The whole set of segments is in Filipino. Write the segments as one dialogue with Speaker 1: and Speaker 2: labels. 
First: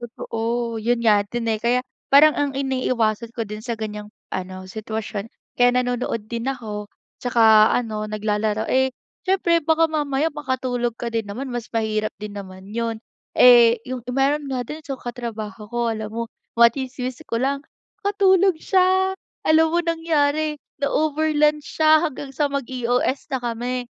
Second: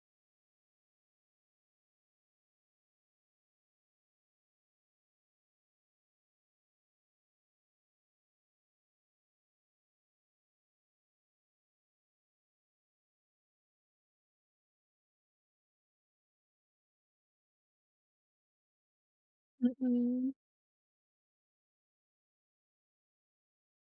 Speaker 1: Totoo, 'yon nga din, eh. Kaya, parang ang iniiwasan ko din sa ganiyang, ano sitwasyon, kaya nanonood din ako, 'tsaka ano, naglalaro. Eh, siyempre baka mamaya makatulog ka din naman mas mahirap din naman 'yon. Eh, 'yong meron nga din, so katrabaho ko alam mo, matsismis ko lang, nakatulog siya, alam mo
Speaker 2: Mm.
Speaker 1: nangyari, na-over lunch siya hanggang sa mag-EOS na kami,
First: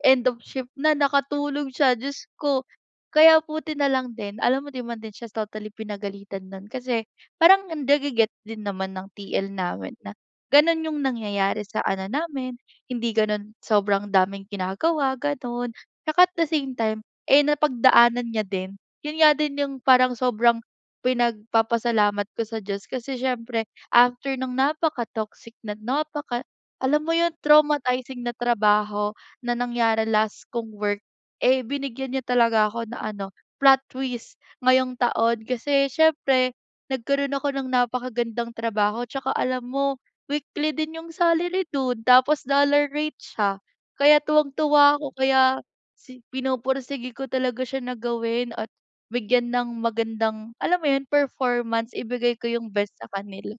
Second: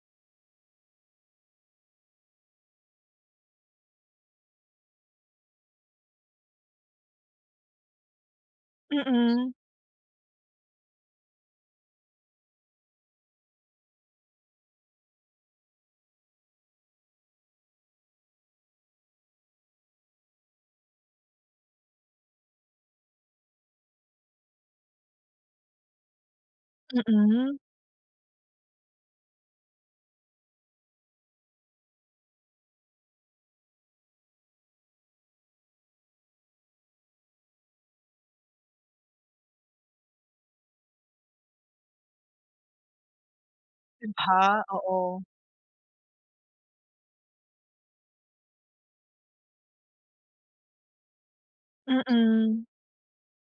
Speaker 1: end of shift na nakatulog siya, Diyos ko. Kaya buti na lang din, alam mo, 'di man din siya totally pinagalitan no'n, kasi parang nage-get din naman ng TL
Speaker 2: Mm.
Speaker 1: namin na, gano'n 'yong nangyayari sa ano namin, hindi gano'n, sobrang daming ginagawa, gano'n, 'tsaka at the same time, eh, napagdaanan niya din. 'Yon nga din 'yong parang sobrang, pinagpapasalamat ko sa Diyos kasi siyempre after ng napakatoxic na napaka alam mo 'yon,
Speaker 2: Mm.
Speaker 1: traumatizing na trabaho na nangyari last kong work, eh, binigyan niya talaga ako ng ano, plot twist ngayong taon. Kasi siyempre, nagkaroon ako ng napakagandang trabaho, 'tsaka alam mo, weekly din 'yong salary do'n, tapos dollar rate siya.
Speaker 2: 'Yon
Speaker 1: Kaya tuwang
Speaker 2: pa,
Speaker 1: tuwa ako,
Speaker 2: oo.
Speaker 1: kaya si pinupursige ko talaga siya na gawin at bigyan ng magandang, alam mo 'yon, performance, ibigay ko
Speaker 2: Mm.
Speaker 1: 'yong best sa kanila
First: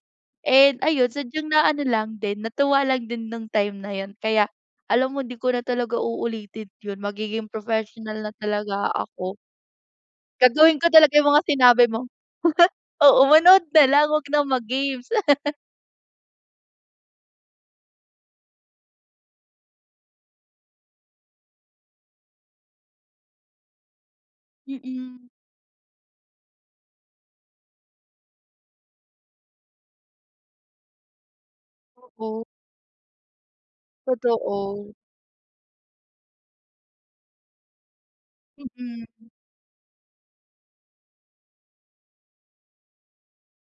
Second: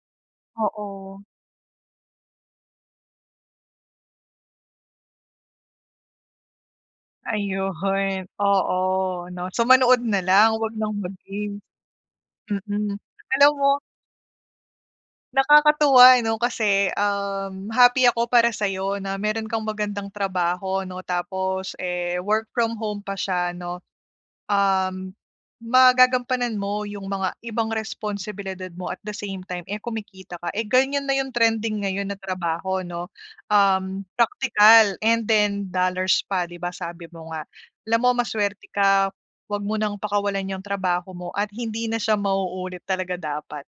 Speaker 1: and ayun
Speaker 2: Oo.
Speaker 1: sadyang naano lang din, natuwa lang din no'ng time na 'yon. Kaya, alam mo, 'di ko na talaga uulitin 'yon, magiging professional
Speaker 2: Ayun,
Speaker 1: na talaga
Speaker 2: oo,
Speaker 1: ako.
Speaker 2: 'no. So, manood na lang, huwag
Speaker 1: Gagawin ko
Speaker 2: ng
Speaker 1: talaga 'yong mga
Speaker 2: mag-games.
Speaker 1: sinabi mo.
Speaker 2: Mm,
Speaker 1: Oo,
Speaker 2: alam
Speaker 1: manood
Speaker 2: mo
Speaker 1: na lang huwag ng mag-games.
Speaker 2: nakakatuwa ano, kasi, um, happy ako para sa'yo na meron kang magandang trabaho, 'no, tapos, eh, work from home pa siya, 'no. Um,
Speaker 1: Mm.
Speaker 2: magagampanan mo 'yong mga ibang responsibilidad mo at the same time, eh, kumikita ka. Eh, ganiyan na 'yong trending ngayon na
Speaker 1: Oo.
Speaker 2: trabaho, 'no, um
Speaker 1: Totoo.
Speaker 2: praktikal and then dollars pa, 'di ba, sabi mo nga. Alam mo masuwerte
Speaker 1: Mm,
Speaker 2: ka,
Speaker 1: hmm.
Speaker 2: huwag mo ng pakawalan 'yang trabaho mo at hindi na siya mauulit talaga dapat.